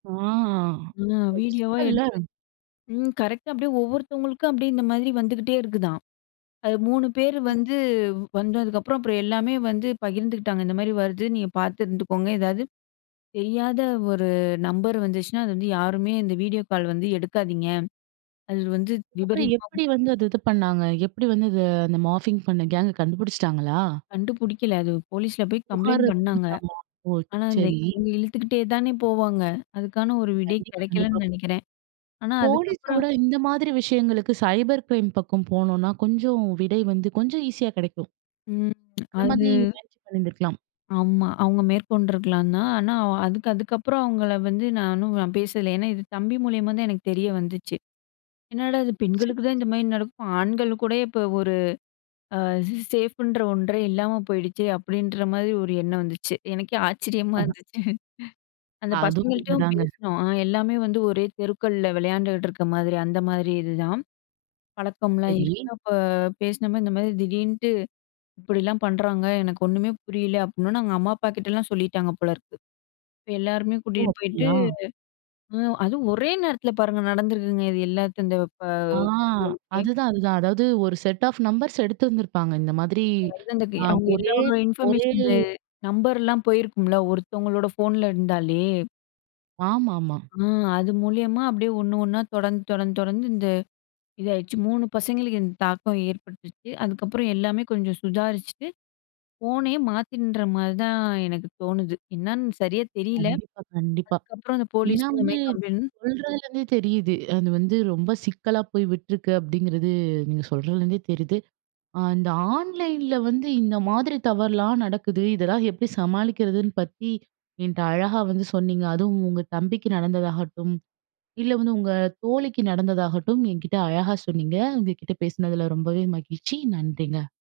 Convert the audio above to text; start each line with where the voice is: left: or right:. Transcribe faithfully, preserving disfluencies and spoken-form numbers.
right: ஆ
left: ஆ
right: ஒரு
left: வீடியோவா
right: சிக்கல்ல.
left: எடுத்து, ம் கரெக்ட்டா அப்டியே ஒவ்வொருத்தவங்களுக்கா, அப்டியே இந்த மாரி வந்துகிட்டே இருக்குதாம். அது மூணு பேர் வந்து வந்ததுக்கப்புறம், அப்புறம், எல்லாமே வந்து பகிர்ந்துகிட்டாங்க. இந்த மாரி வருது. நீங்க பார்த்து இருந்துக்கோங்க. ஏதாவது தெரியாத ஒரு நம்பர் வந்துச்சுனா, அது வந்து யாருமே இந்த வீடியோ கால் வந்து எடுக்காதீங்க. அது வந்து
right: அதுக்கப்புறம்,
left: விபரீதமா
right: எப்டி வந்து அது இது பண்ணாங்க? எப்டி வந்து இது அந்த மார்ஃபிங் பண்ண கேங்க்க கண்டுபுடிச்சிட்டாங்களா?
left: கண்டுபுடிக்கல. அது போலீஸ்ல போய் கம்ப்ளைண்ட்
right: புகாரு
left: பண்ணாங்க.
right: குடுத்தாங்களா? ஓ,
left: ஆனா, இந்த
right: சரி.
left: இவுங்க இழுத்துக்கிட்டே தானே போவாங்க. அதுக்கான ஒரு விடை
right: கண்டிப்பா, கண்டிப்பா.
left: கெடைக்கலைன்னு நெனைக்கிறேன். ஆனா
right: போலீஸ
left: அதுக்கப்புறம்
right: விட இந்த மாதிரி விஷயங்களுக்கு சைபர் கிரைம் பக்கம் போனோம்னா, கொஞ்சம் விடை வந்து கொஞ்சம் ஈசியா கெடைக்கும்.
left: ம்.
right: அந்த மாதிரி
left: அது
right: முயற்சி பண்ணிருந்திருக்கலாம்.
left: ஆமா. அவங்க மேற்கொண்ட்ருக்கலாம் தான். ஆனா, அ அதுக்கு அதுக்கப்புறம் அவங்கள வந்து நானும் பேசல. ஏன்னா, இது தம்பி மூலியமா தான் எனக்கு தெரிய வந்துச்சு. "என்னாடா இது!
right: சரி.
left: பெண்களுக்கு தான் இந்த மாரி நடக்கும். ஆண்கள் கூட இப்போ ஒரு ஃச் சேஃப்புன்ற ஒன்றே இல்லாம போயிடுச்சே!"அப்டின்ற மாரி ஒரு எண்ணம் வந்துச்சு. எனக்கே ஆச்சரியமா
right: அஹ.
left: இருந்துச்சு. அந்த
right: அதுவும்
left: பசங்கள்ட்டயும்
right: உண்மைதாங்க.
left: பேசினோம். ஆ எல்லாமே வந்து ஒரே தெருக்கள்ல வெளையாண்டுட்டு இருக்க மாரி, அந்த மாரி இதுதான். பழக்கம்லாம்
right: சரி.
left: இருக்கு. அப்ப பேசின மாரி, "இந்த மாரி திடீர்ன்ட்டு இப்படிலாம் பண்ணுறாங்க. எனக்கு ஒண்ணுமே புரியல." அப்டீன்னொன்னே அவங்க அம்மா, அப்பாகிட்டலாம் சொல்லிட்டாங்க போலருக்கு. இப்போ எல்லாருமே
right: ஓ!
left: கூட்டிட்டு போயிட்டு,
right: அப்டியா?
left: அ அதுவும் ஒரே நேரத்துல பாருங்க. நடந்திருக்குங்க. இது எல்லாத்து இந்த ப
right: ஆ
left: தெருவுக்கே!
right: அதுதான். அதுதான். அதாவது ஒரு செட் ஆஃப் நம்பர்ஸ் எடுத்திருந்துருப்பாங்க. இந்த மாதிரி
left: [unintelligible] அது
right: ஆ
left: அவங்க
right: ஒரே
left: எல்லாரோட
right: ஒரே
left: இன்ஃபர்மேஷன்ஸ்ல, நம்பர்லாம் போயிருக்கும்ல, ஒருத்தவங்களோட ஃபோன்ல இருந்தாலே?
right: ஆமாமா.
left: ஆ அது மூலியமா அப்டியே ஒண்ணு ஒண்ணா, தொடர்ந்து, தொடர்ந்து, தொடர்ந்து இந்த இதாயிடுச்சு. மூணு பசங்களுக்கு இந்த தாக்கம் ஏற்பட்டுச்சு. அதுக்கப்புறம், எல்லாமே கொஞ்சம் சுதாரிச்சுட்டு, ஃபோனே மாத்தின்ற மாரி தான், எனக்கு தோணுது. என்னான்னு சரியா தெரியல.
right: கண்டிப்பா. கண்டிப்பா.
left: அதுக்கப்புறம் அந்த
right: ஏன்னா
left: போலீஸு இந்த
right: வந்து
left: மாரி கம்ப்ளைண்ட்
right: சொல்றதுலருந்தே தெரியுது. அது வந்து ரொம்ப சிக்கலா போய் விட்ருக்கு. அப்டிங்கிறது, நீங்க சொல்றதிலருந்தே தெரியுது. இந்த ஆன்லைன்ல வந்து இந்த மாதிரி தவறுலாம் நடக்குது. இதெல்லாம் எப்பிடி சமாளிக்கிறதுன்னு பத்தி என்ட்ட அழகா வந்து சொன்னீங்க. அதுவும் உங்க தம்பிக்கு நடந்ததாகட்டும், இல்ல வந்து, உங்க தோழிக்கு நடந்ததாகட்டும், என்கிட்ட அழகா சொன்னீங்க. உங்க கிட்ட பேசுனதில ரொம்பவே மகிழ்ச்சி. நன்றிங்க.